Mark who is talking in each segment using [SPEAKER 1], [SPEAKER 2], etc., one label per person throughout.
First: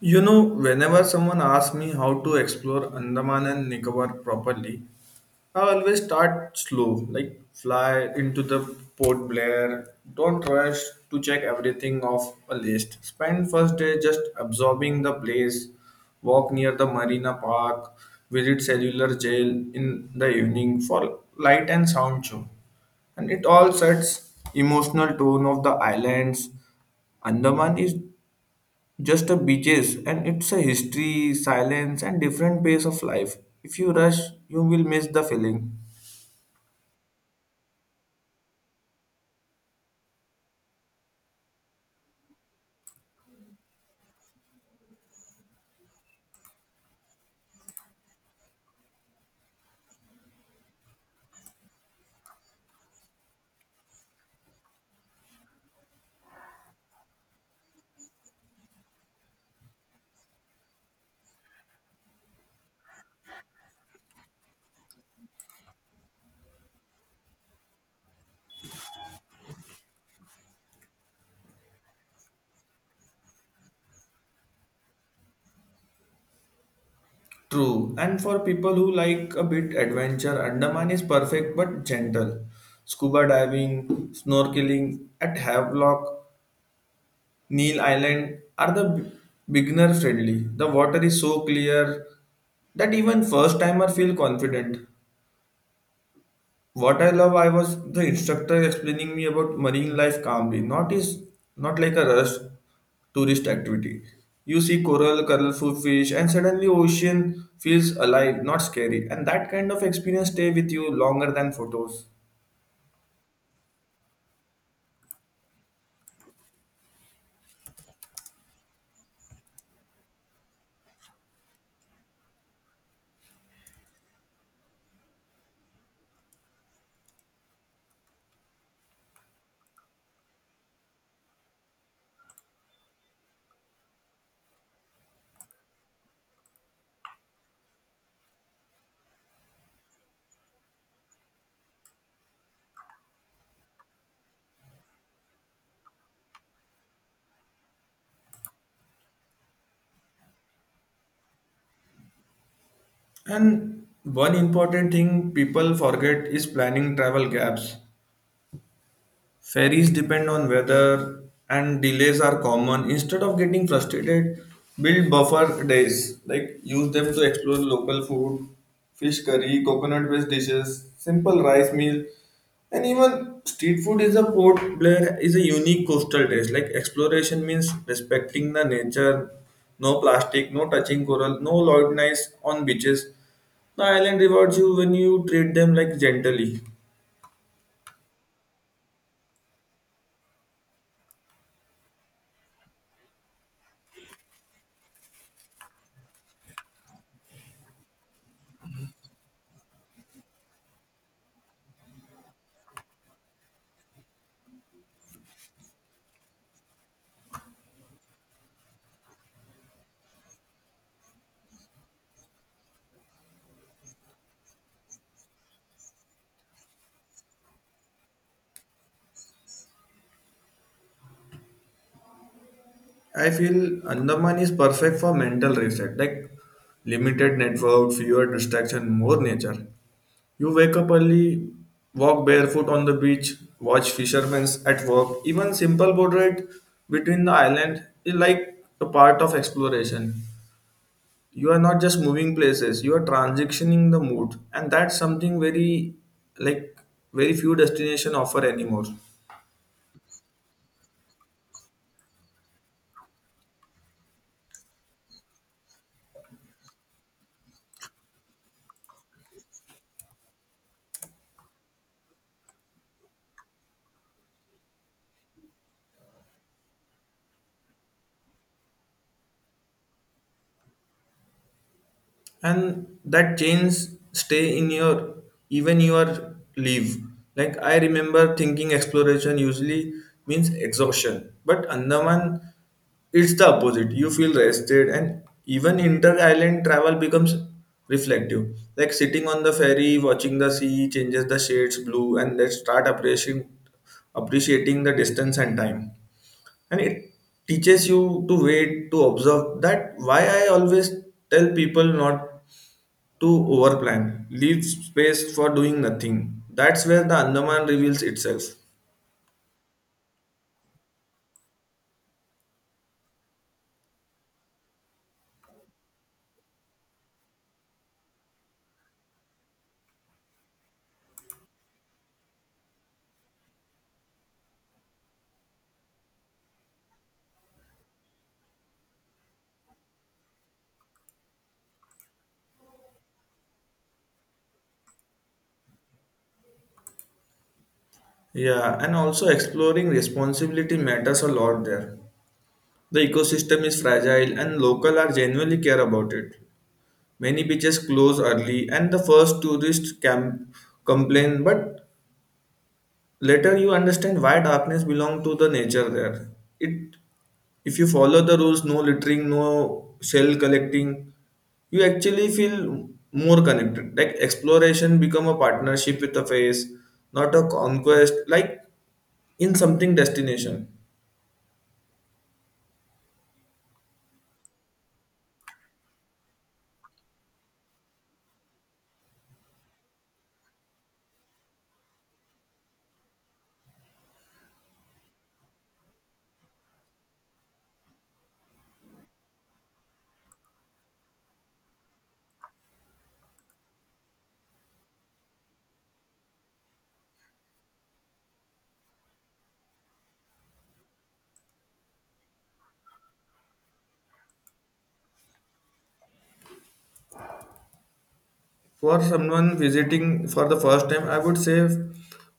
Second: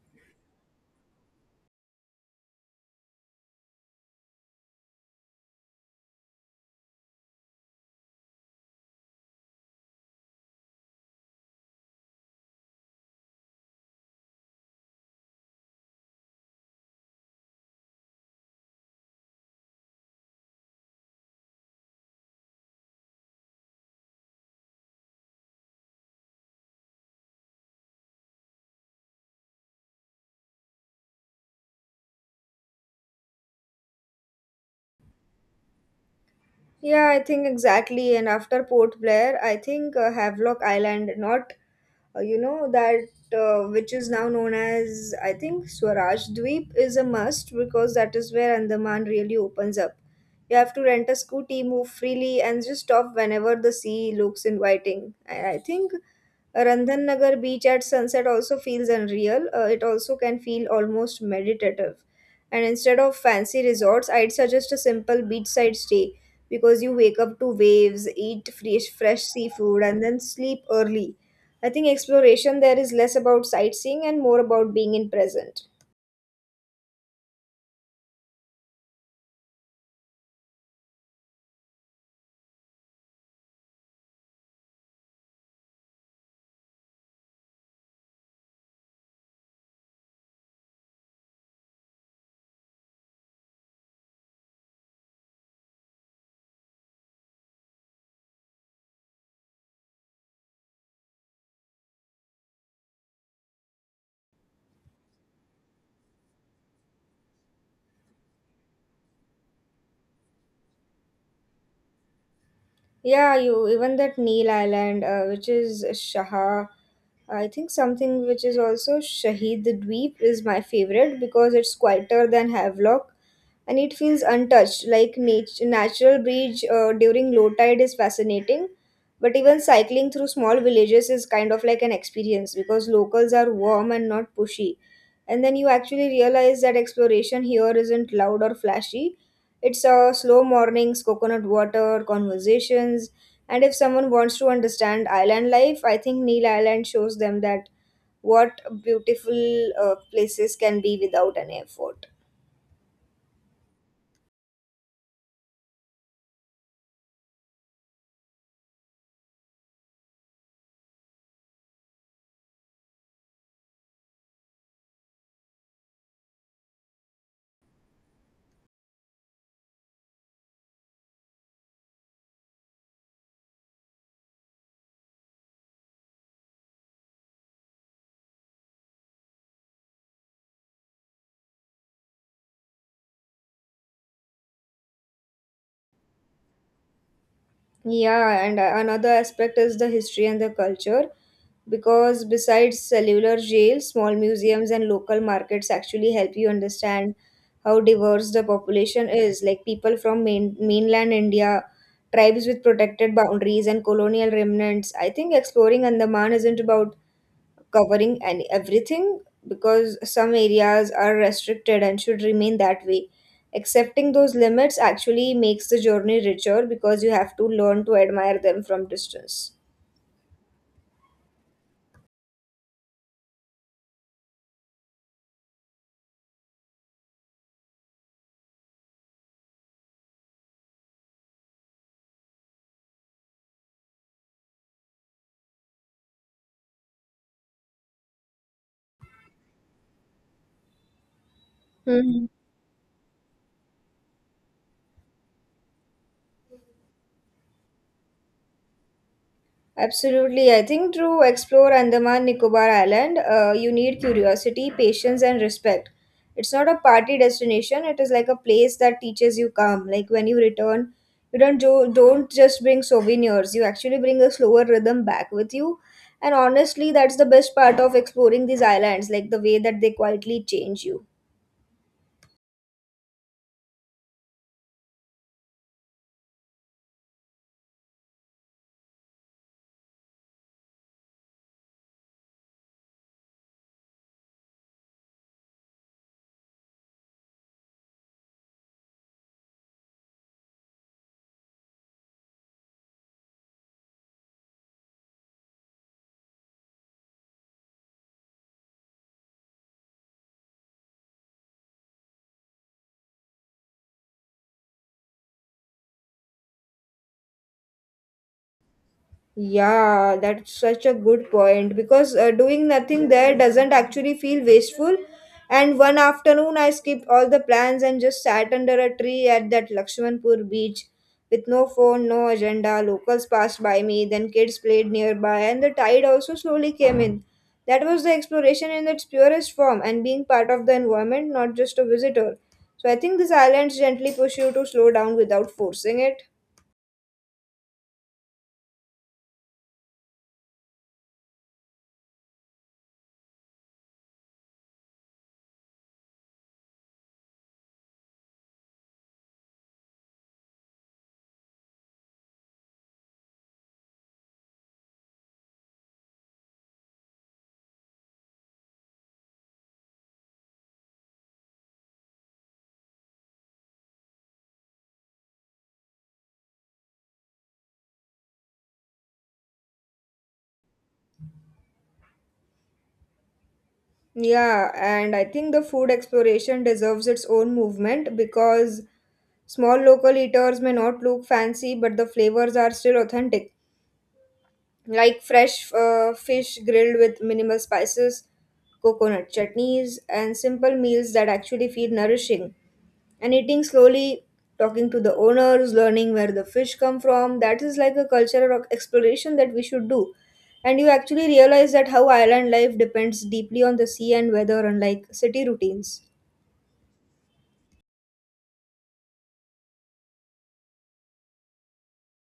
[SPEAKER 1] You know, whenever someone asks me how to explore Andaman and Nicobar properly, I always start slow, like fly into the Port Blair. Don't rush to check everything off a list. Spend first day just absorbing the place, walk near the Marina Park, visit cellular jail in the evening for light and sound show. And it all sets emotional tone of the islands. Andaman is just the beaches and it's a history silence and different pace of life if you rush you will miss the feeling
[SPEAKER 2] Yeah, I think exactly. And after Port Blair, I think Havelock Island, not you know that which is now known as I think Swaraj Dweep, is a must because that is where Andaman really opens up. You have to rent a scooty, move freely, and just stop whenever the sea looks inviting. And I think Randhan Nagar beach at sunset also feels unreal. It also can feel almost meditative. And instead of fancy resorts, I'd suggest a simple beachside stay because you wake up to waves, eat fresh seafood, and then sleep early. I think exploration there is less about sightseeing and more about being in present.
[SPEAKER 1] true. And for people who like a bit adventure, andaman is perfect but gentle. Scuba diving, snorkeling at Havelock, Neil Island are the beginner friendly. The water is so clear that even first timer feel confident. What I love, I was the instructor explaining me about marine life calmly, not like a rush tourist activity. You see coral, colorful fish, and suddenly ocean feels alive, not scary. And that kind of experience stay with you longer than photos.
[SPEAKER 2] Yeah, you even that Neil Island, which is Shaha, I think something which is also Shahid Dweep is my favorite because it's quieter than Havelock, and it feels untouched. Like natural bridge during low tide is fascinating, but even cycling through small villages is kind of like an experience because locals are warm and not pushy. And then you actually realize that exploration here isn't loud or flashy. It's slow mornings, coconut water conversations. And if someone wants to understand island life, I think Neil Island shows them that what beautiful places can be without an effort.
[SPEAKER 1] And one important thing people forget is planning travel gaps. Ferries depend on weather and delays are common. Instead of getting frustrated, build buffer days. Like use them to explore local food, fish curry, coconut based dishes, simple rice meal, and even street food is a port Blair is a unique coastal taste. Like exploration means respecting the nature, no plastic, no touching coral, no loud noise on beaches. The island rewards you when you treat them like gently.
[SPEAKER 2] Yeah, and another aspect is the history and the culture, because besides cellular jails, small museums and local markets actually help you understand how diverse the population is. Like people from mainland India, tribes with protected boundaries, and colonial remnants. I think exploring Andaman isn't about covering and everything, because some areas are restricted and should remain that way. Accepting those limits actually makes the journey richer because you have to learn to admire them from distance.
[SPEAKER 1] I feel Andaman is perfect for mental reset, like limited network, fewer distraction, more nature. You wake up early, walk barefoot on the beach, watch fishermen at work. Even simple boat ride between the island is like a part of exploration. You are not just
[SPEAKER 2] Hmm.
[SPEAKER 1] moving places; you are transitioning the mood, and that's something very, like, very few destination offer anymore.
[SPEAKER 2] Absolutely. I think to explore Andaman Nicobar Island, you need curiosity, patience, and respect. It's not a party destination. It is like a place that teaches you calm. Like when you return, you don't just bring souvenirs. You actually bring a slower rhythm back with you. And honestly, that's the best part of exploring these islands, like the way that they quietly change you.
[SPEAKER 1] And that chains stay in your even your leave. Like I remember thinking exploration usually means exhaustion, but Andaman, it's the opposite. You feel rested, and even inter island travel becomes reflective. Like sitting on the ferry watching the sea changes the shades blue and let's start appreciating the distance and time. And it teaches you to wait to observe. That why I always tell people not to overplan. Leave space for doing nothing. That's where the Andaman reveals itself.
[SPEAKER 2] Yeah, that's such a good point, because doing nothing there doesn't actually feel wasteful. And one afternoon, I skipped all the plans and just sat under a tree at that Lakshmanpur beach with no phone, no agenda. Locals passed by me, then kids played nearby, and the tide also slowly came in. That was the exploration in its purest form and being part of the environment, not just a visitor. So I think these islands gently push you to slow down without forcing it.
[SPEAKER 1] Yeah, and also exploring responsibility matters a lot there. The ecosystem is fragile and local are genuinely care about it. Many beaches close early and the first tourists can complain, but later you understand why darkness belong to the nature there. It, if you follow the rules, no littering, no shell collecting, you actually feel more connected. Like exploration become a partnership with a face, not a conquest like in something destination.
[SPEAKER 2] Yeah, and I think the food exploration deserves its own movement because small local eaters may not look fancy, but the flavors are still authentic, like fresh fish grilled with minimal spices, coconut chutneys, and simple meals that actually feel nourishing. And eating slowly, talking to the owners, learning where the fish come from, that is like a cultural exploration that we should do. And you actually realize that how island life depends deeply on the sea and weather, unlike city routines.
[SPEAKER 1] For someone visiting for the first time, I would say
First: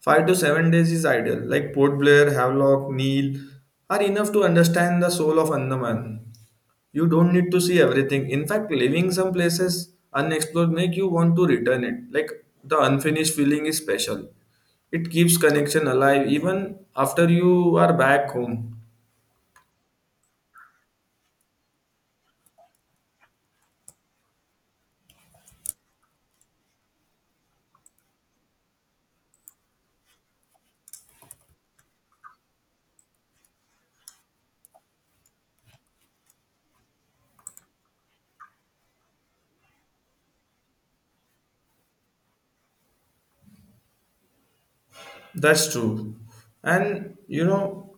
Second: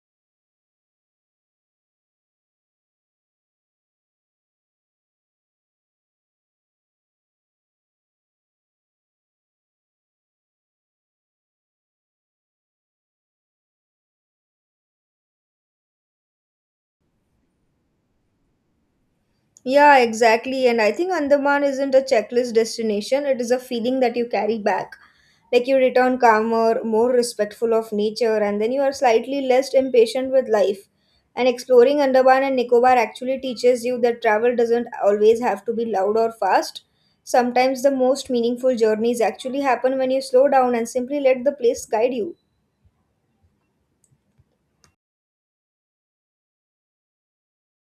[SPEAKER 1] 5 to 7 days is ideal. Like Port Blair, Havelock, Neil are enough to understand the soul of Andaman. You don't need to see everything. In fact, leaving some places unexplored make you want to return it. Like the unfinished feeling is special. It keeps connection alive even after you are back home.
[SPEAKER 2] Yeah, exactly. And I think Andaman isn't a checklist destination, it is a feeling that you carry back. Like you return calmer, more respectful of nature, and then you are slightly less impatient with life. And exploring Andaman and Nicobar actually teaches you that travel doesn't always have to be loud or fast. Sometimes the most meaningful journeys actually happen when you slow down and simply let the place guide you.
[SPEAKER 1] That's true. And you know,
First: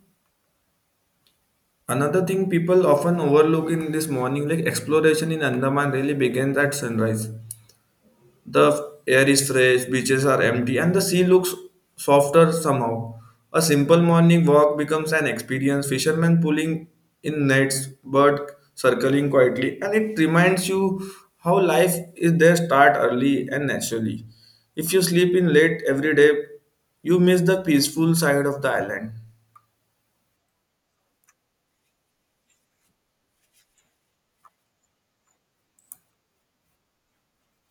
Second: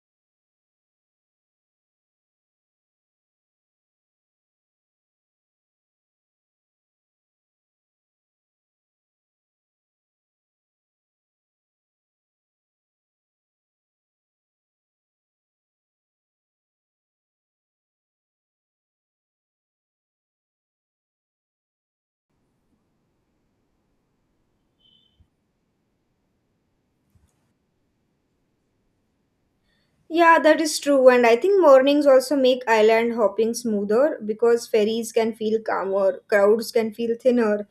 [SPEAKER 1] another thing people often overlook in this morning, like exploration in Andaman really begins at sunrise. The air is fresh, beaches are empty, and the sea looks softer somehow. A simple morning walk becomes an experience. Fishermen pulling in nets, bird circling quietly, and it reminds you how life is there start early and naturally. If you sleep in late every day, you miss the peaceful side of the island.
[SPEAKER 2] Yeah, that is true. And I think mornings also make island hopping smoother because ferries can feel calmer, crowds can feel thinner,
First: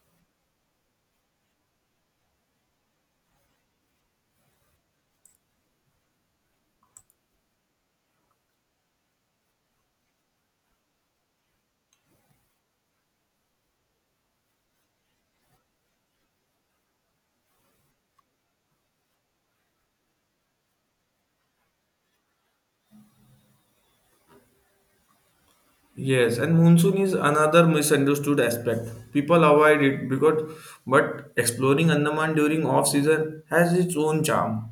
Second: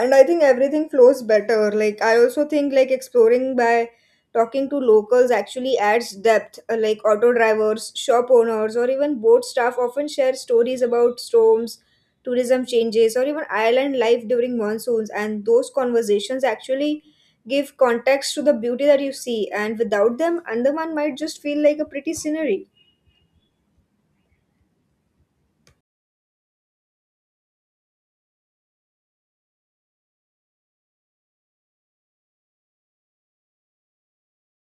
[SPEAKER 2] and I think everything flows better. Like I also think like exploring by talking to locals actually adds depth. Like auto drivers, shop owners, or even boat staff often share stories about storms, tourism changes, or even island life during monsoons, and those conversations actually give context to the beauty that you see. And without them, Andaman might just feel like a pretty scenery.
[SPEAKER 1] Yes, and monsoon is another misunderstood aspect. People avoid it because but exploring Andaman during off season has its own charm.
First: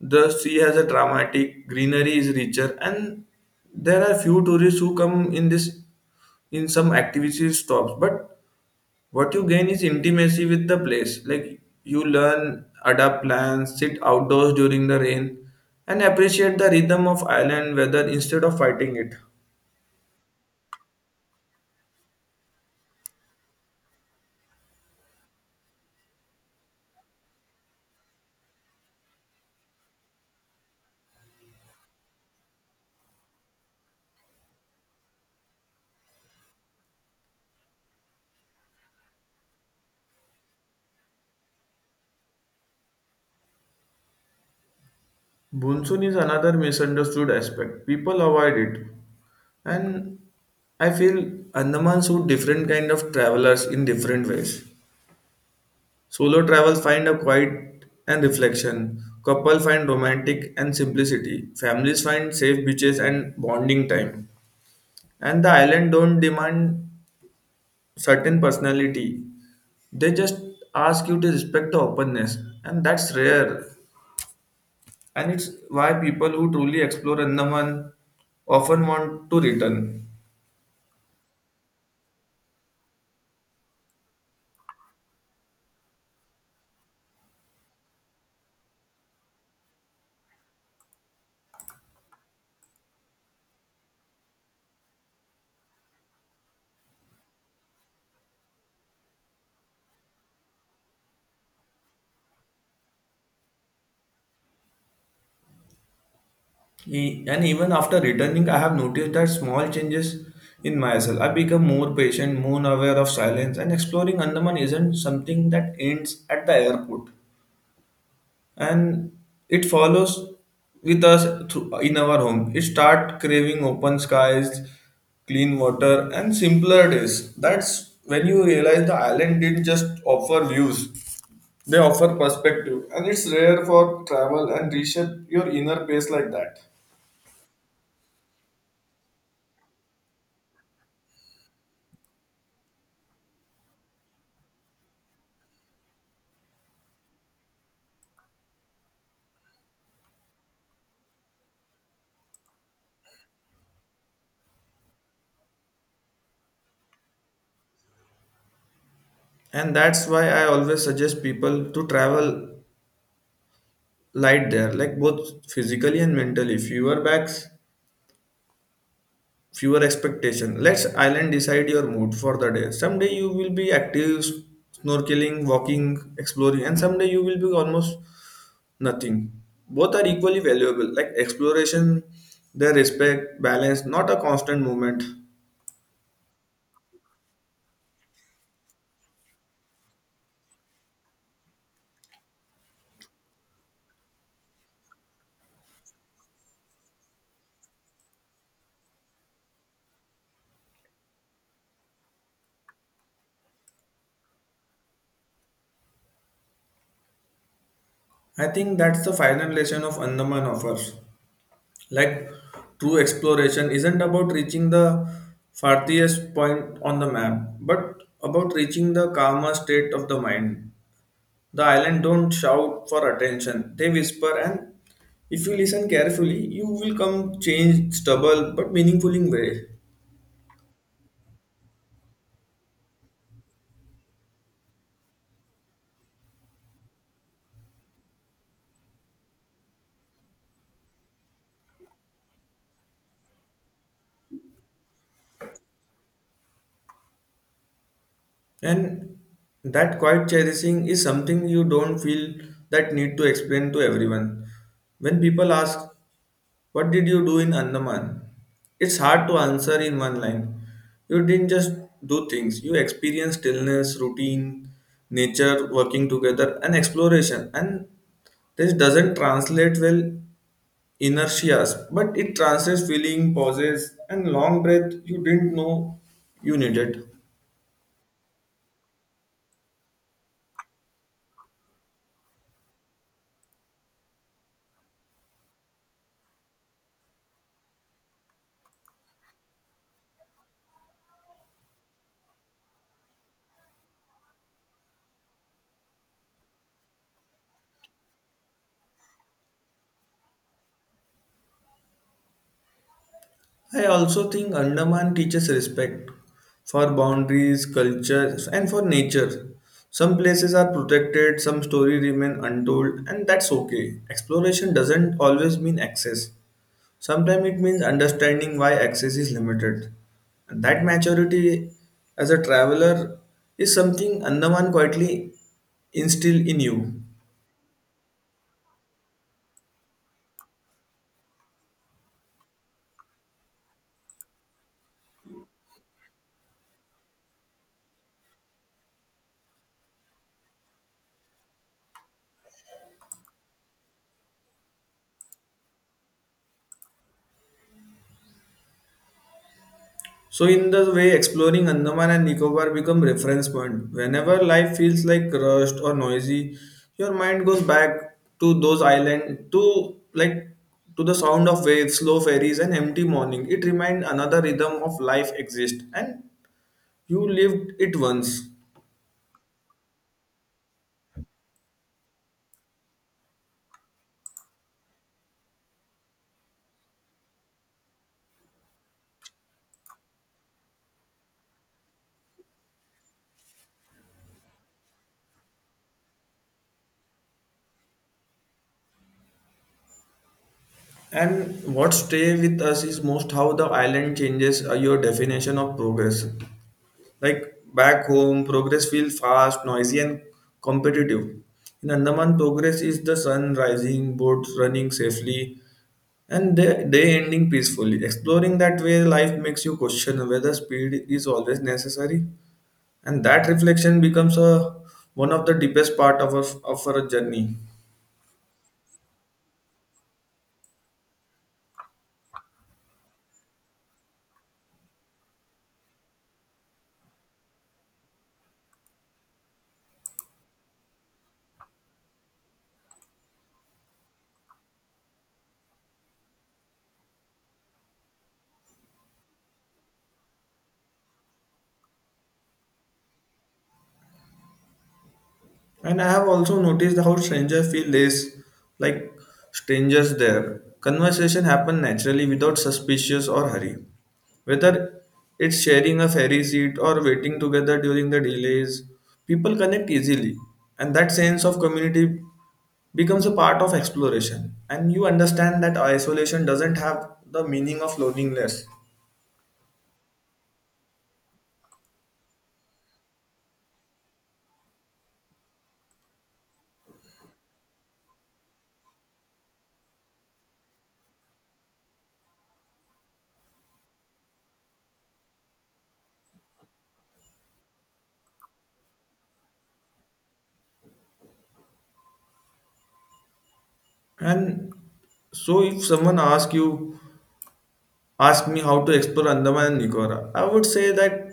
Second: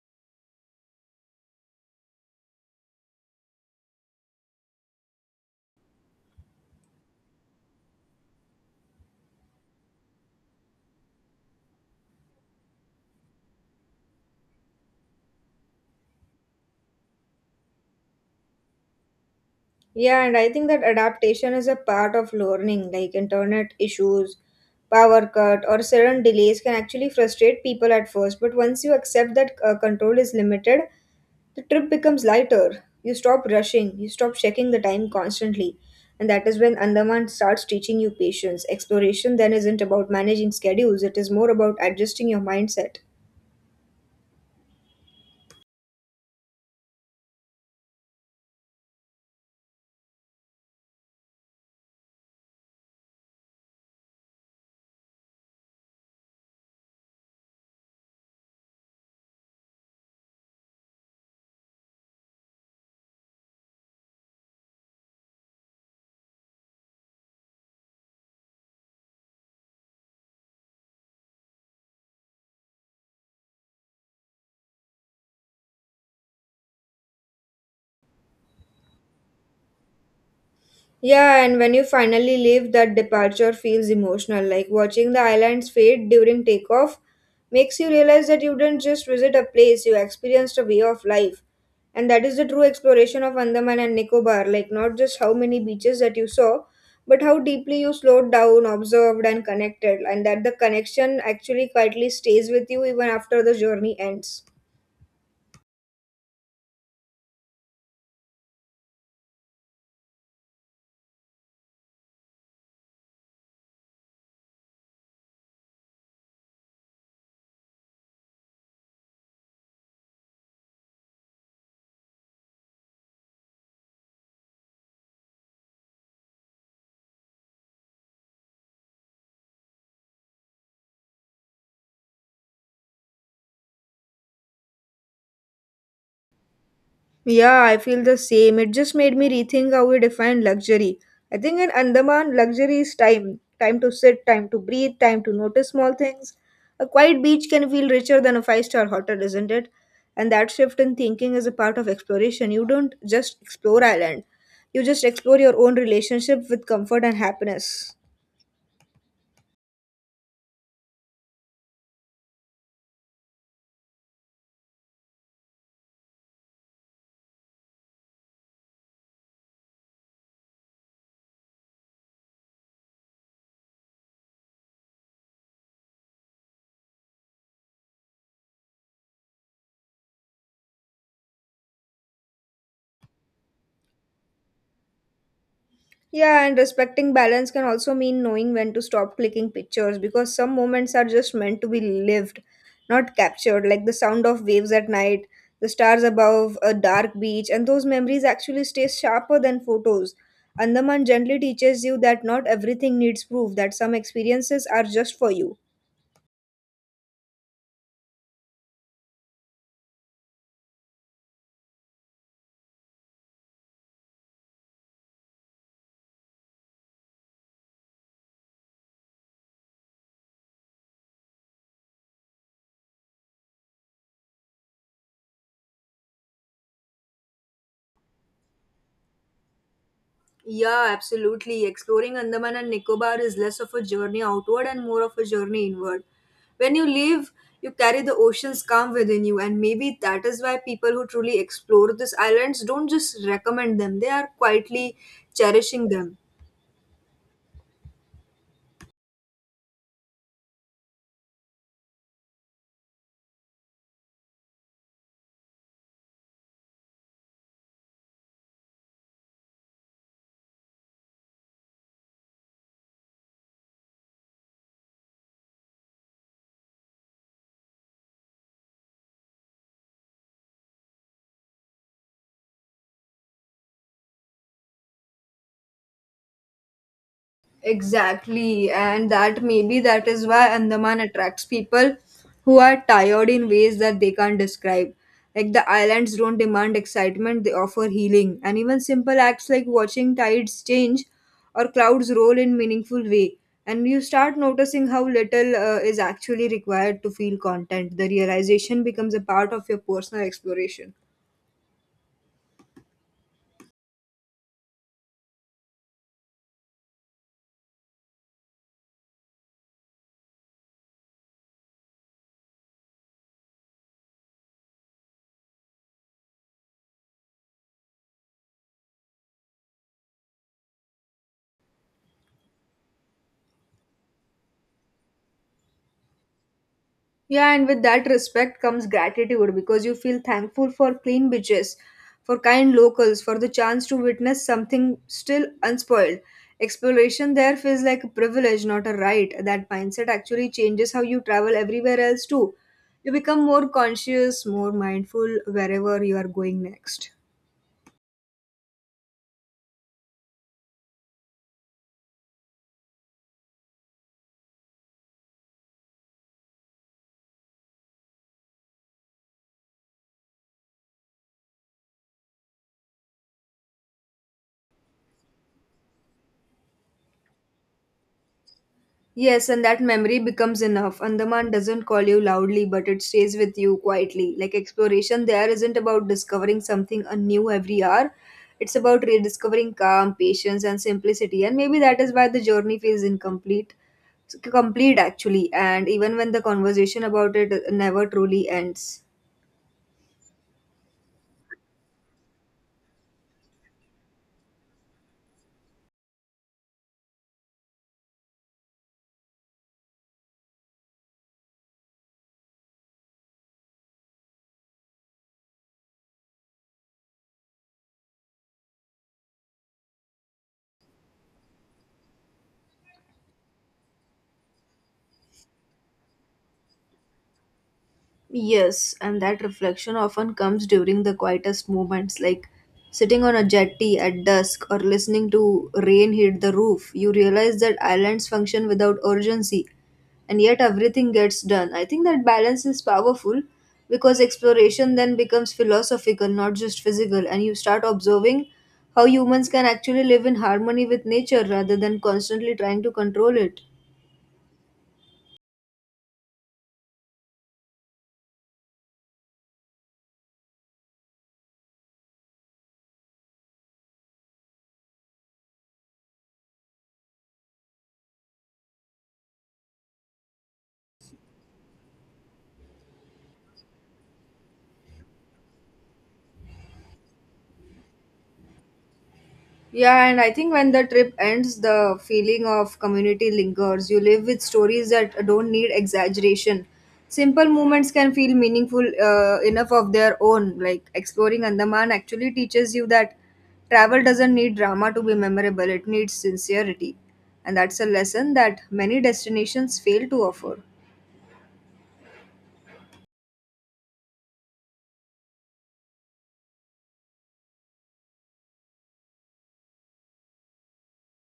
[SPEAKER 1] The sea has a dramatic, greenery is richer, and there are few tourists who come in this in some activity stops. But what you gain is intimacy with the place. Like you learn, adapt plans, sit outdoors during the rain, and appreciate the rhythm of island weather instead of fighting it.
[SPEAKER 2] Yeah, and I think that adaptation is a part of learning, like internet issues, power cut, or sudden delays can actually frustrate people at first. But once you accept that control is limited, the trip becomes lighter. You stop rushing, you stop checking the time constantly. And that is when Andaman starts teaching you patience. Exploration then isn't about managing schedules, it is more about adjusting your mindset.
[SPEAKER 1] Monsoon is another misunderstood aspect. People avoid it. And I feel Andaman suit different kind of travelers in different ways. Solo travels find a quiet and reflection. Couple find romantic and simplicity. Families find safe beaches and bonding time. And the island don't demand certain personality. They just ask you to respect the openness, and that's rare. And it's why people who truly explore Andaman often want to return.
[SPEAKER 2] Yeah, and when you finally leave, that departure feels emotional. Like watching the islands fade during takeoff makes you realize that you didn't just visit a place, you experienced a way of life. And that is the true exploration of Andaman and Nicobar. Like, not just how many beaches that you saw, but how deeply you slowed down, observed, and connected. And that the connection actually quietly stays with you even after the journey ends.
[SPEAKER 1] And even after returning, I have noticed that small changes in myself. I become more patient, more aware of silence, and exploring Andaman isn't something that ends at the airport. And it follows with us through, in our home. It start craving open skies, clean water, and simpler days. That's when you realize the island didn't just offer views; they offer perspective, and it's rare for travel and reshape your inner pace like that.
[SPEAKER 2] Yeah, I feel the same. It just made me rethink how we define luxury. I think in Andaman, luxury is time, time to sit, time to breathe, time to notice small things. A quiet beach can feel richer than a five-star hotel, isn't it? And that shift in thinking is a part of exploration. You don't just explore island, you just explore your own relationship with comfort and happiness.
[SPEAKER 1] And that's why I always suggest people to travel light there, like both physically and mentally. Fewer bags, fewer expectation, let's island decide your mood for the day. Someday you will be active, snorkeling, walking, exploring, and someday you will be almost nothing. Both are equally valuable. Like exploration their respect balance, not a constant movement.
[SPEAKER 2] Yeah, and respecting balance can also mean knowing when to stop clicking pictures, because some moments are just meant to be lived, not captured, like the sound of waves at night, the stars above a dark beach, and those memories actually stay sharper than photos. Andaman gently teaches you that not everything needs proof, that some experiences are just for you.
[SPEAKER 1] I think that's the final lesson of Andaman offers. Like true exploration isn't about reaching the farthest point on the map, but about reaching the calmer state of the mind. The island don't shout for attention, they whisper, and if you listen carefully, you will come change stubble but meaningful in way.
[SPEAKER 2] Yeah, absolutely. Exploring Andaman and Nicobar is less of a journey outward and more of a journey inward. When you leave, you carry the ocean's calm within you, and maybe that is why people who truly explore these islands don't just recommend them, they are quietly cherishing them.
[SPEAKER 1] And that quiet cherishing is something you don't feel that need to explain to everyone. When people ask, what did you do in Andaman? It's hard to answer in one line. You didn't just do things, you experienced stillness, routine, nature working together, and exploration. And this doesn't translate well inertias, but it translates feeling, pauses, and long breath you didn't know you needed.
[SPEAKER 2] Exactly, and that maybe that is why Andaman attracts people who are tired in ways that they can't describe. Like the islands don't demand excitement, they offer healing, and even simple acts like watching tides change or clouds roll in meaningful way. And you start noticing how little is actually required to feel content. The realization becomes a part of your personal exploration.
[SPEAKER 1] I also think Andaman teaches respect for boundaries, culture, and for nature. Some places are protected, some stories remain untold, and that's okay. Exploration doesn't always mean access. Sometimes it means understanding why access is limited. And that maturity as a traveler is something Andaman quietly instill in you.
[SPEAKER 2] Yeah, and with that respect comes gratitude because you feel thankful for clean beaches, for kind locals, for the chance to witness something still unspoiled. Exploration there feels like a privilege, not a right. That mindset actually changes how you travel everywhere else too. You become more conscious, more mindful wherever you are going next.
[SPEAKER 1] So in the way exploring Andaman and Nicobar become reference point. Whenever life feels like rushed or noisy, your mind goes back to those island to like to the sound of waves, slow ferries and empty morning. It reminds another rhythm of life exists and you lived it once.
[SPEAKER 2] Yes, and that memory becomes enough. Andaman doesn't call you loudly, but it stays with you quietly. Like exploration, there isn't about discovering something anew every hour. It's about rediscovering calm, patience, and simplicity. And maybe that is why the journey feels incomplete, complete actually. And even when the conversation about it never truly ends.
[SPEAKER 1] And what stay with us is most how the island changes your definition of progress. Like back home, progress feels fast, noisy, and competitive. In Andaman, progress is the sun rising, boats running safely, and day ending peacefully. Exploring that way, life makes you question whether speed is always necessary, and that reflection becomes a one of the deepest part of, our journey.
[SPEAKER 2] Yes, and that reflection often comes during the quietest moments, like sitting on a jetty at dusk or listening to rain hit the roof. You realize that islands function without urgency, and yet everything gets done. I think that balance is powerful because exploration then becomes philosophical, not just physical, and you start observing how humans can actually live in harmony with nature rather than constantly trying to control it.
[SPEAKER 1] And I have also noticed how strangers feel less like strangers there. Conversation happen naturally without suspicious or hurry. Whether it's sharing a ferry seat or waiting together during the delays, people connect easily. And that sense of community becomes a part of exploration. And you understand that isolation doesn't have the meaning of loneliness.
[SPEAKER 2] Yeah, and I think when the trip ends, the feeling of community lingers. You live with stories that don't need exaggeration. Simple moments can feel meaningful enough of their own. Like exploring Andaman actually teaches you that travel doesn't need drama to be memorable, it needs sincerity. And that's a lesson that many destinations fail to offer.
[SPEAKER 1] And so if someone ask you, ask me how to explore Andaman and Nicobar, I would say that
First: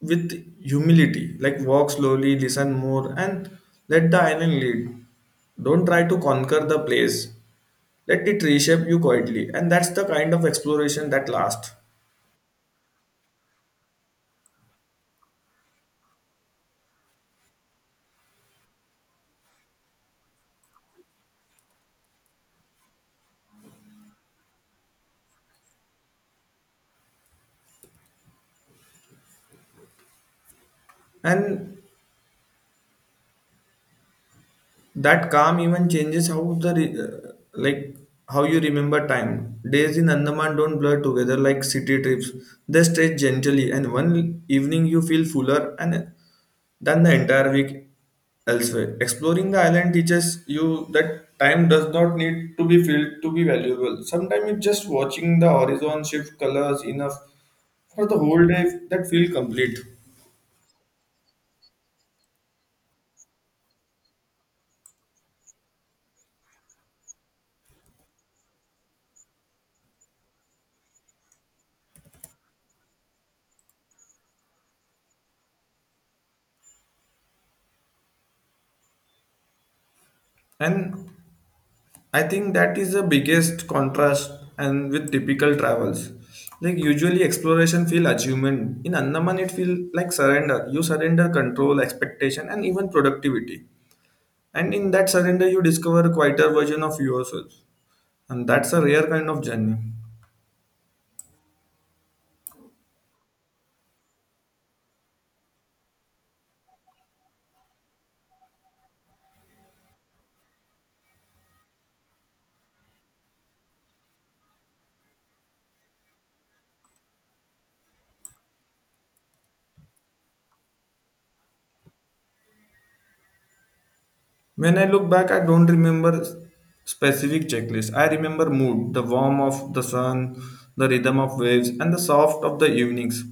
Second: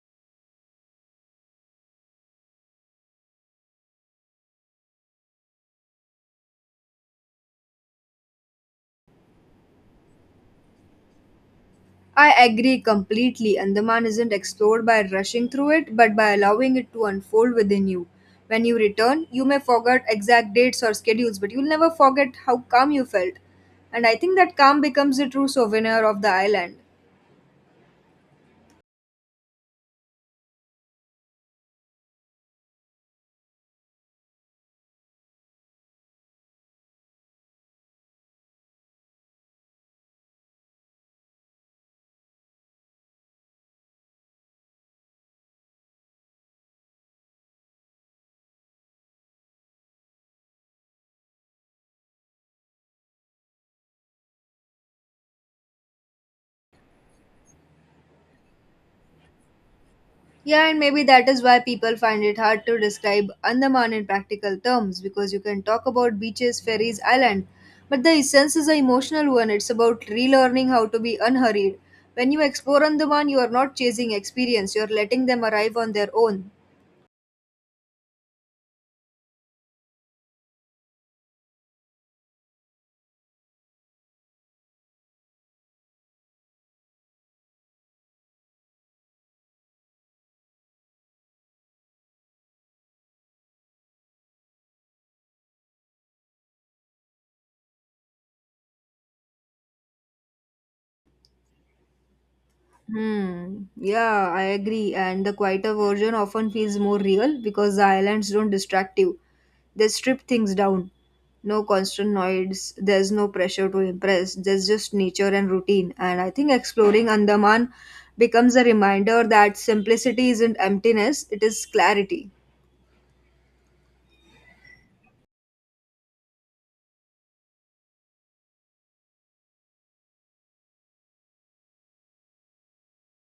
[SPEAKER 1] with humility, like walk slowly, listen more, and let the island lead. Don't try to conquer the place, let it reshape you quietly, and that's the kind of exploration that lasts.
[SPEAKER 2] I agree completely. Andaman isn't explored by rushing through it, but by allowing it to unfold within you. When you return, you may forget exact dates or schedules, but you'll never forget how calm you felt. And I think that calm becomes a true souvenir of the island.
[SPEAKER 1] And that calm even changes how the re- like how you remember time. Days in Andaman don't blur together like city trips. They stretch gently, and one evening you feel fuller and than the entire week elsewhere. Exploring the island teaches you that time does not need to be filled to be valuable. Sometimes it's just watching the horizon shift colors enough for the whole day that feel complete.
[SPEAKER 2] Yeah, and maybe that is why people find it hard to describe Andaman in practical terms, because you can talk about beaches, ferries, island, but the essence is an emotional one. It's about relearning how to be unhurried. When you explore Andaman, you are not chasing experience, you are letting them arrive on their own.
[SPEAKER 1] And I think that is the biggest contrast and with typical travels. Like usually exploration feel achievement. In Andaman it feel like surrender. You surrender control, expectation and even productivity. And in that surrender you discover a quieter version of yourself. And that's a rare kind of journey.
[SPEAKER 2] Hmm. Yeah, I agree. And the quieter version often feels more real because the islands don't distract you. They strip things down. No constant noise. There's no pressure to impress. There's just nature and routine. And I think exploring Andaman becomes a reminder that simplicity isn't emptiness, it is clarity.
[SPEAKER 1] When I look back, I don't remember specific checklists. I remember mood, the warmth of the sun, the rhythm of waves, and the soft of the evenings.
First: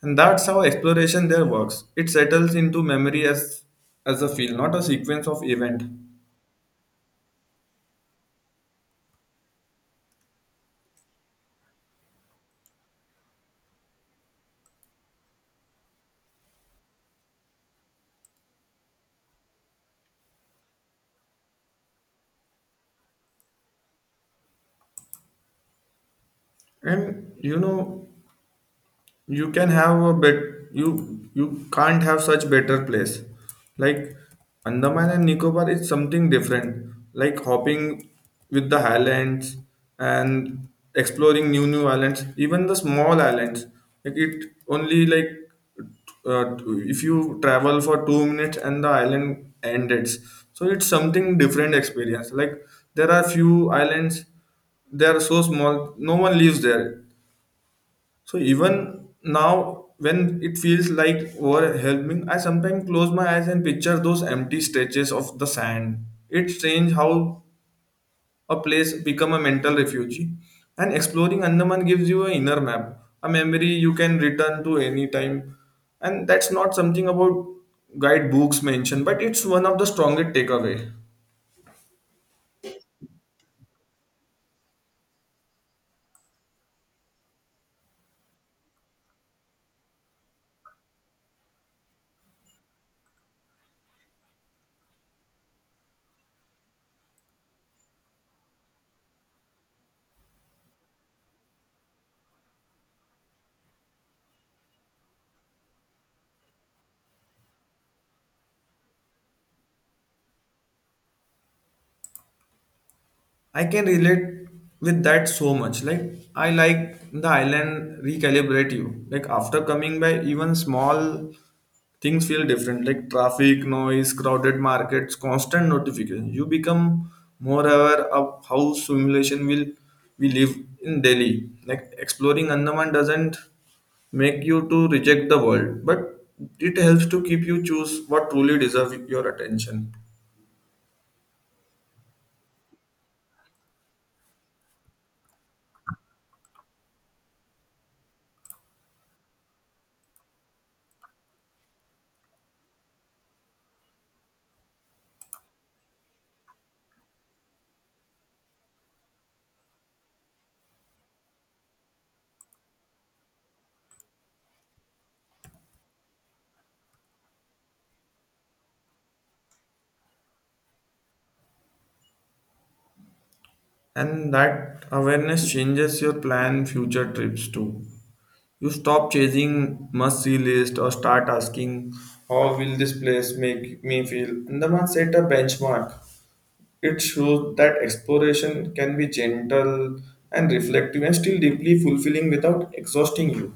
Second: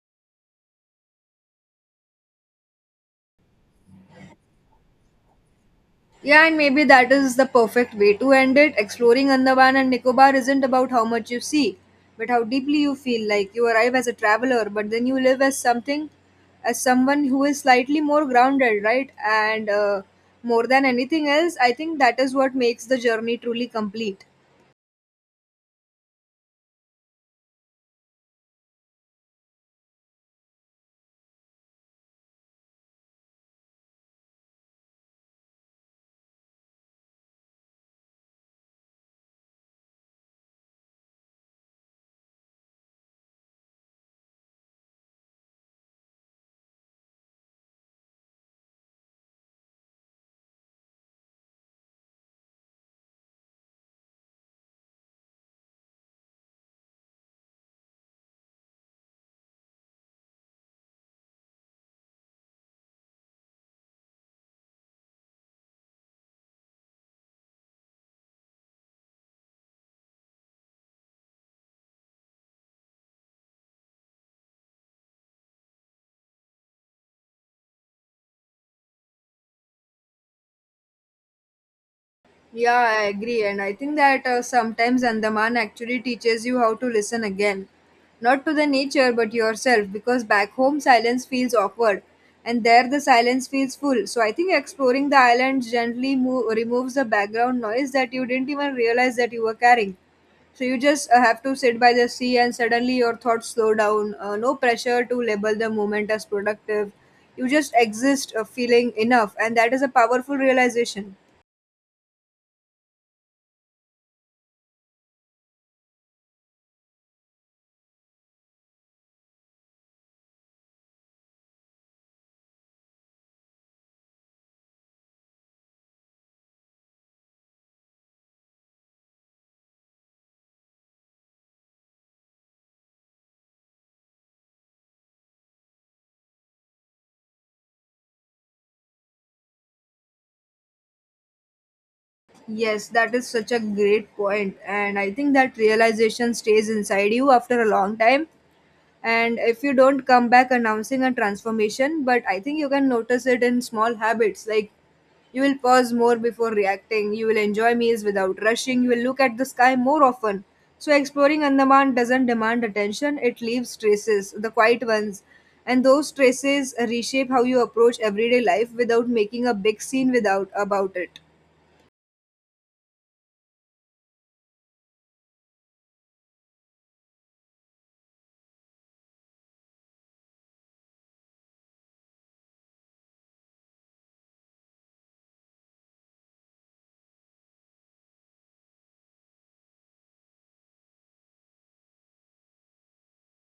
[SPEAKER 1] And that's how exploration there works. It settles into memory as a feel, not a sequence of event.
[SPEAKER 2] Yeah, and maybe that is the perfect way to end it. Exploring Andaman and Nicobar isn't about how much you see, but how deeply you feel. Like you arrive as a traveler, but then you live as something, as someone who is slightly more grounded, right? And More than anything else, I think that is what makes the journey truly complete.
[SPEAKER 1] And you know, you can have a bet you can't have such better place, like Andaman and Nicobar is something different, like hopping with the islands and exploring new islands, even the small islands. Like it only like, uh, if you travel for 2 minutes and the island ends, so it's something different experience. Like there are few islands, they are so small no one lives there. So even now, when it feels like overwhelming, I sometimes close my eyes and picture those empty stretches of the sand. It's strange how a place become a mental refuge. And exploring Andaman gives you an inner map, a memory you can return to any time. And that's not something about guidebooks mention, but it's one of the strongest takeaway.
[SPEAKER 2] Yeah, I agree. And I think that sometimes Andaman actually teaches you how to listen again. Not to the nature, but yourself, because back home silence feels awkward and there the silence feels full. So I think exploring the island gently removes the background noise that you didn't even realize that you were carrying. So you just have to sit by the sea and suddenly your thoughts slow down. No pressure to label the moment as productive. You just exist feeling enough, and that is a powerful realization.
[SPEAKER 1] I can relate with that so much. Like I like the island recalibrate you. Like after coming by, even small things feel different. Like traffic, noise, crowded markets, constant notification. You become more aware of how simulation will we live in Delhi. Like exploring Andaman doesn't make you to reject the world, but it helps to keep you choose what truly deserve your attention.
[SPEAKER 2] Yes, that is such a great point, and I think that realization stays inside you after a long time. And if you don't come back announcing a transformation, but I think you can notice it in small habits like you will pause more before reacting, you will enjoy meals without rushing, you will look at the sky more often. So, exploring Andaman doesn't demand attention, it leaves traces, the quiet ones. And those traces reshape how you approach everyday life without making a big scene without about it.
[SPEAKER 1] And that awareness changes your plan future trips too. You stop chasing must see list or start asking, how will this place make me feel? And the man set a benchmark. It shows that exploration can be gentle and reflective and still deeply fulfilling without exhausting you.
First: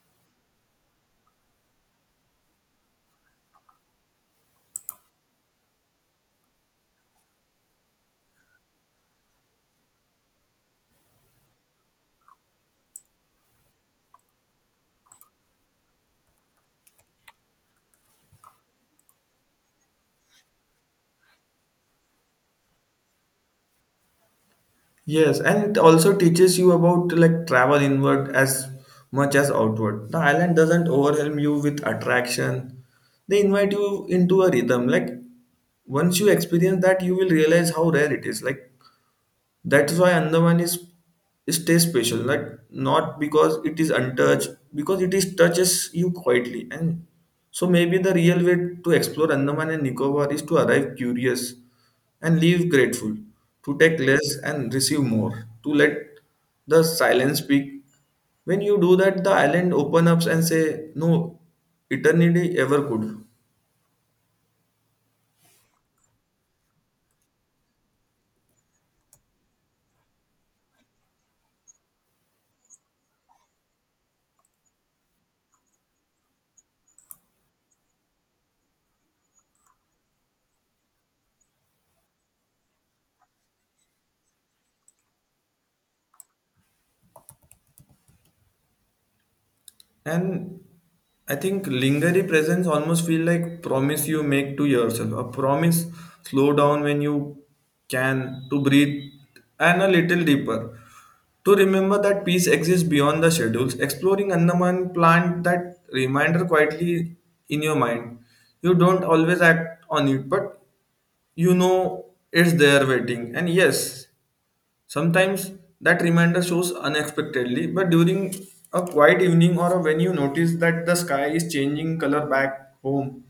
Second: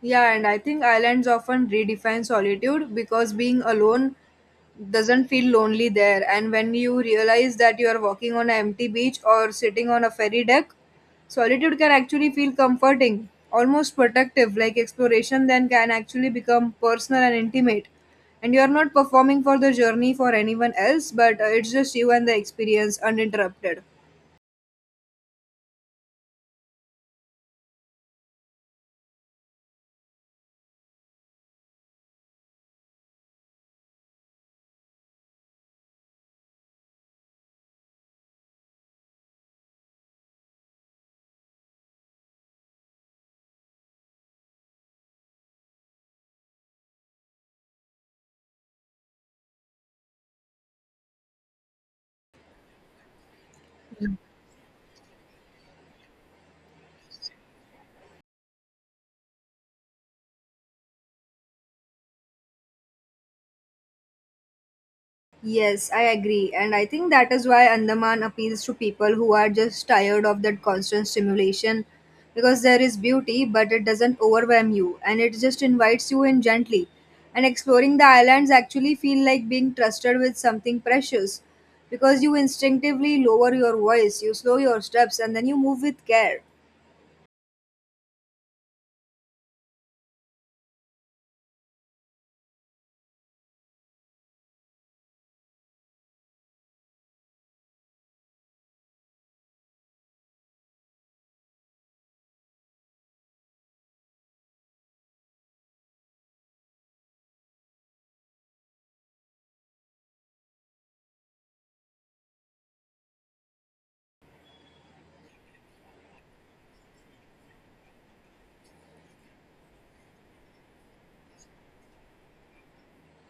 [SPEAKER 2] Yeah, and I think islands often redefine solitude because being alone doesn't feel lonely there. And when you realize that you are walking on an empty beach or sitting on a ferry deck, solitude can actually feel comforting, almost protective, like exploration then can actually become personal and intimate. And you are not performing for the journey for anyone else, but it's just you and the experience uninterrupted.
[SPEAKER 1] Yes, and it also teaches you about like travel inward as much as outward. The island doesn't overwhelm you with attraction. They invite you into a rhythm. Like once you experience that, you will realize how rare it is. Like that's why Andaman is stays special, like not because it is untouched, because it is touches you quietly. And so maybe the real way to explore Andaman and Nicobar is to arrive curious and leave grateful, to take less and receive more, to let the silence speak. When you do that, the island opens up and say, "No, eternity ever could."
[SPEAKER 2] Yes, I agree. And I think that is why Andaman appeals to people who are just tired of that constant stimulation because there is beauty, but it doesn't overwhelm you and it just invites you in gently. And exploring the islands actually feel like being trusted with something precious because you instinctively lower your voice, you slow your steps, and then you move with care.
[SPEAKER 1] And I think lingering presence almost feel like promise you make to yourself. A promise slow down when you can to breathe and a little deeper. To remember that peace exists beyond the schedules, exploring Andaman plant that reminder quietly in your mind. You don't always act on it, but you know it's there waiting. And yes, sometimes that reminder shows unexpectedly, but during a quiet evening or when you notice that the sky is changing color back home,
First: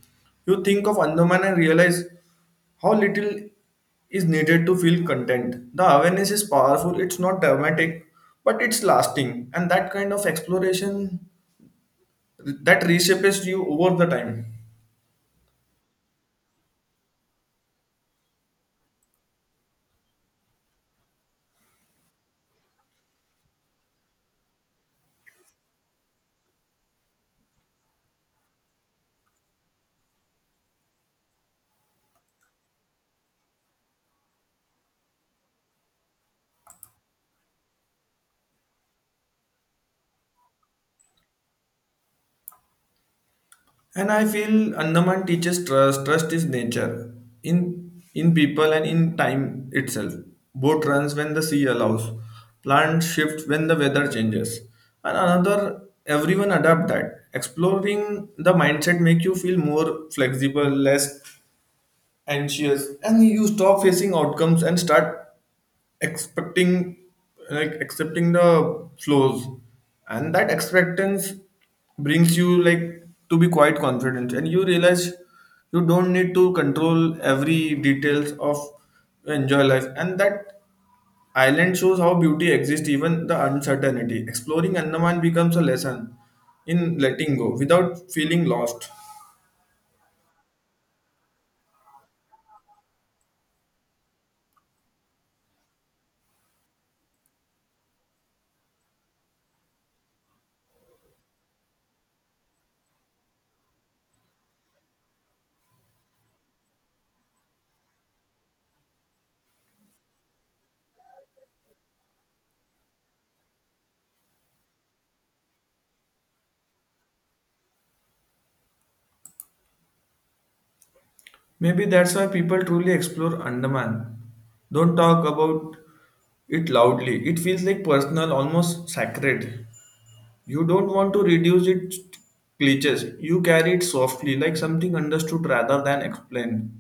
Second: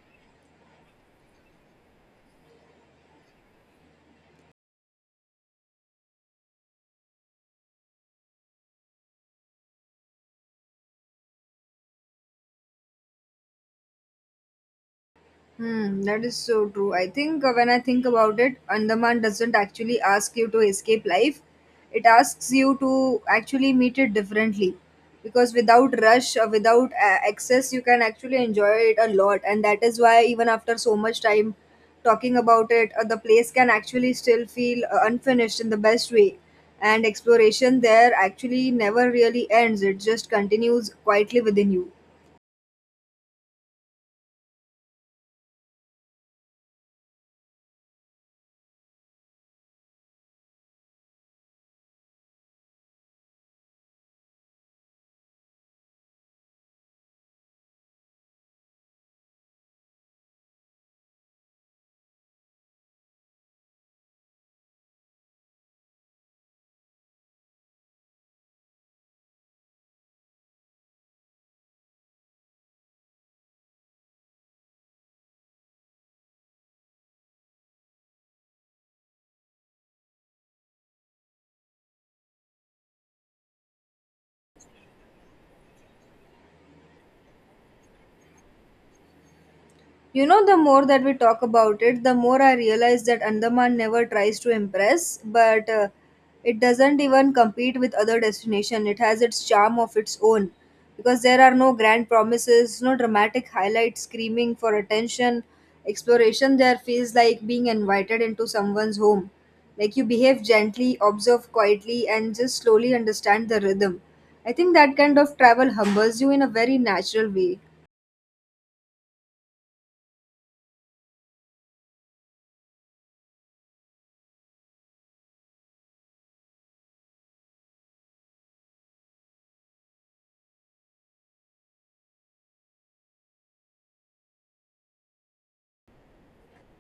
[SPEAKER 1] you think of Andaman and realize how little is needed to feel content. The awareness is powerful, it's not dramatic, but it's lasting, and that kind of exploration that reshapes you over the time.
[SPEAKER 2] Hmm, that is so true. I think when I think about it, Andaman doesn't actually ask you to escape life. It asks you to actually meet it differently. Because without rush or without excess, you can actually enjoy it a lot. And that is why, even after so much time talking about it, the place can actually still feel unfinished in the best way. And exploration there actually never really ends, it just continues quietly within you.
[SPEAKER 1] And I feel Andaman teaches trust. Trust is nature in people and in time itself. Boat runs when the sea allows. Plants shift when the weather changes. And another, everyone adapt that. Exploring the mindset make you feel more flexible, less anxious, and you stop facing outcomes and start expecting, like accepting the flows, and that expectance brings you like to be quite confident. And you realize you don't need to control every details of enjoy life, and that island shows how beauty exists even the uncertainty. Exploring Andaman becomes a lesson in letting go without feeling lost.
[SPEAKER 2] You know, the more that we talk about it, the more I realize that Andaman never tries to impress, but it doesn't even compete with other destination. It has its charm of its own because there are no grand promises, no dramatic highlights screaming for attention. Exploration there feels like being invited into someone's home. Like you behave gently, observe quietly, and just slowly understand the rhythm. I think that kind of travel humbles you in a very natural way.
[SPEAKER 1] Maybe that's why people truly explore Andaman. Don't talk about it loudly. It feels like personal, almost sacred. You don't want to reduce it to cliches. You carry it softly, like something understood rather than explained.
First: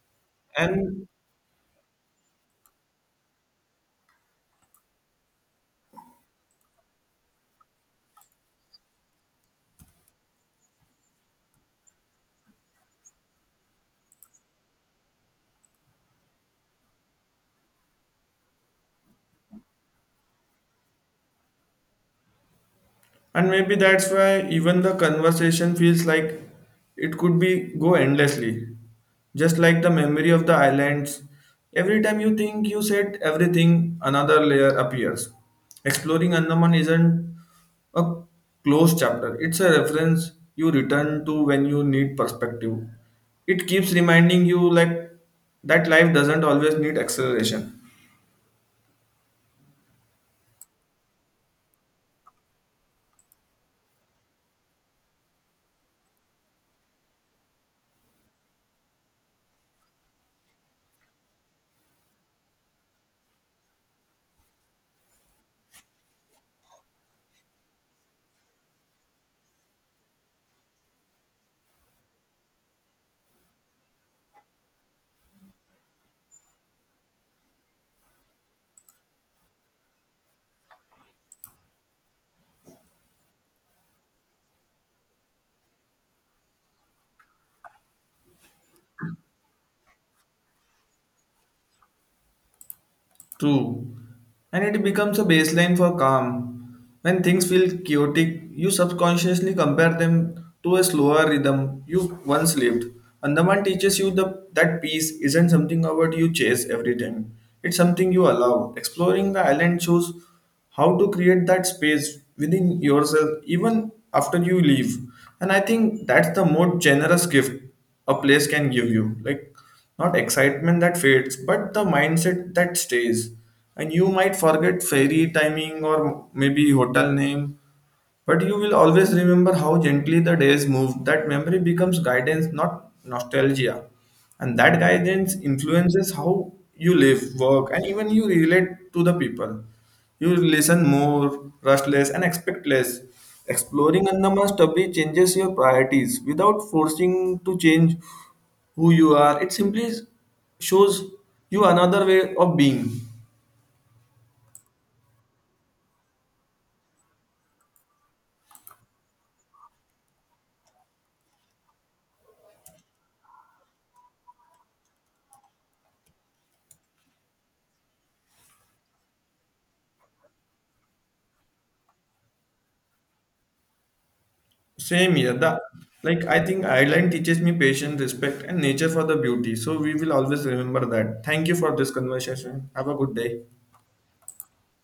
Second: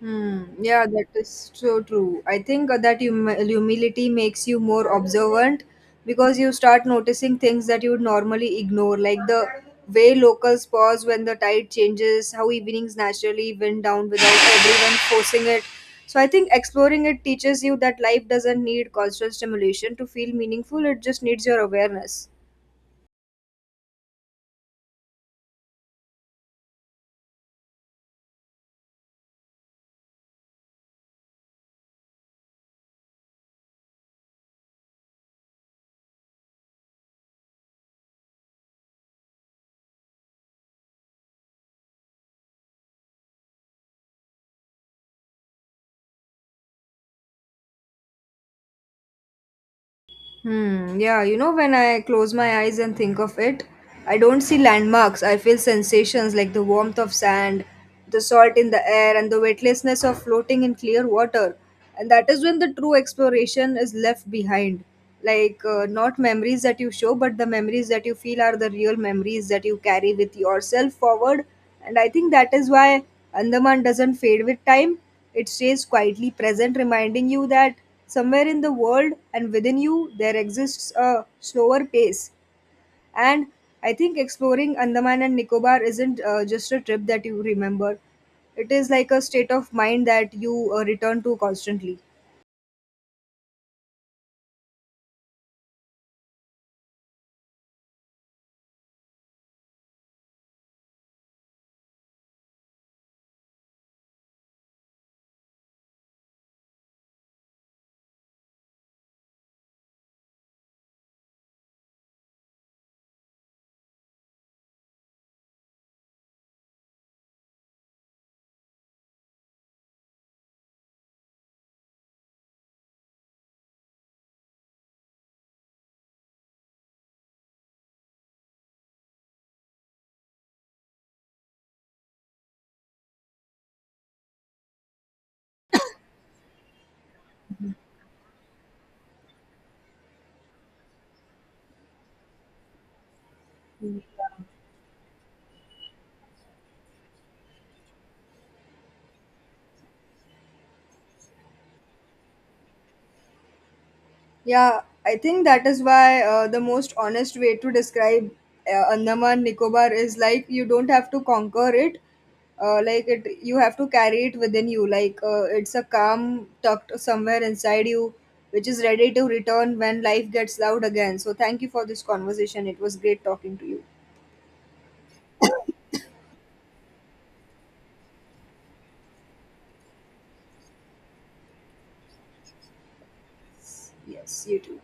[SPEAKER 2] Hmm. Yeah,
[SPEAKER 1] And
[SPEAKER 2] that is so true. I think that humility makes you more observant because you start noticing things that you would normally ignore, like the way locals pause when the tide changes, how evenings naturally wind down without everyone forcing it. So I think exploring it teaches you that life doesn't need constant stimulation to feel meaningful. It just needs your awareness.
[SPEAKER 1] and maybe that's why even the conversation feels like it could be go endlessly, just like the memory of the islands. Every time you think you said everything, another layer appears. Exploring Andaman isn't a closed chapter, it's a reference you return to when you need perspective. It keeps reminding you, like, that life doesn't always need acceleration.
[SPEAKER 2] Hmm, yeah, you know, when I close my eyes and think of it, I don't see landmarks. I feel sensations like the warmth of sand, the salt in the air, and the weightlessness of floating in clear water. And that is when the true exploration is left behind. Not memories that you show, but the memories that you feel are the real memories that you carry with yourself forward. And I think that is why Andaman doesn't fade with time. It stays quietly present, reminding you that somewhere in the world and within you there exists a slower pace. And I think exploring Andaman and Nicobar isn't just a trip that you remember, it is like a state of mind that you return to constantly.
[SPEAKER 1] True. And it becomes a baseline for calm. When things feel chaotic, you subconsciously compare them to a slower rhythm you once lived. Andaman teaches you the, that peace isn't something about you chase every time. It's something you allow. Exploring the island shows how to create that space within yourself even after you leave. And I think that's the most generous gift a place can give you. Like not excitement that fades, but the mindset that stays. And you might forget ferry timing or maybe hotel name, but you will always remember how gently the days moved. That memory becomes guidance, not nostalgia. And that guidance influences how you live, work, and even you relate to the people. You listen more, rush less, and expect less. Exploring Andaman study changes your priorities without forcing to change who you are. It simply shows you another way of being.
[SPEAKER 2] Yeah, I think that is why the most honest way to describe Andaman Nicobar is like you don't have to conquer it, like it you have to carry it within you. Like it's a calm tucked somewhere inside you, which is ready to return when life gets loud again. So thank you for this conversation. It was great talking to you.
[SPEAKER 1] Same here. The, like I think Ireland teaches me patience, respect, and nature for the beauty. So we will always remember that. Thank you for this conversation. Have a good day.
[SPEAKER 2] Yes, you too.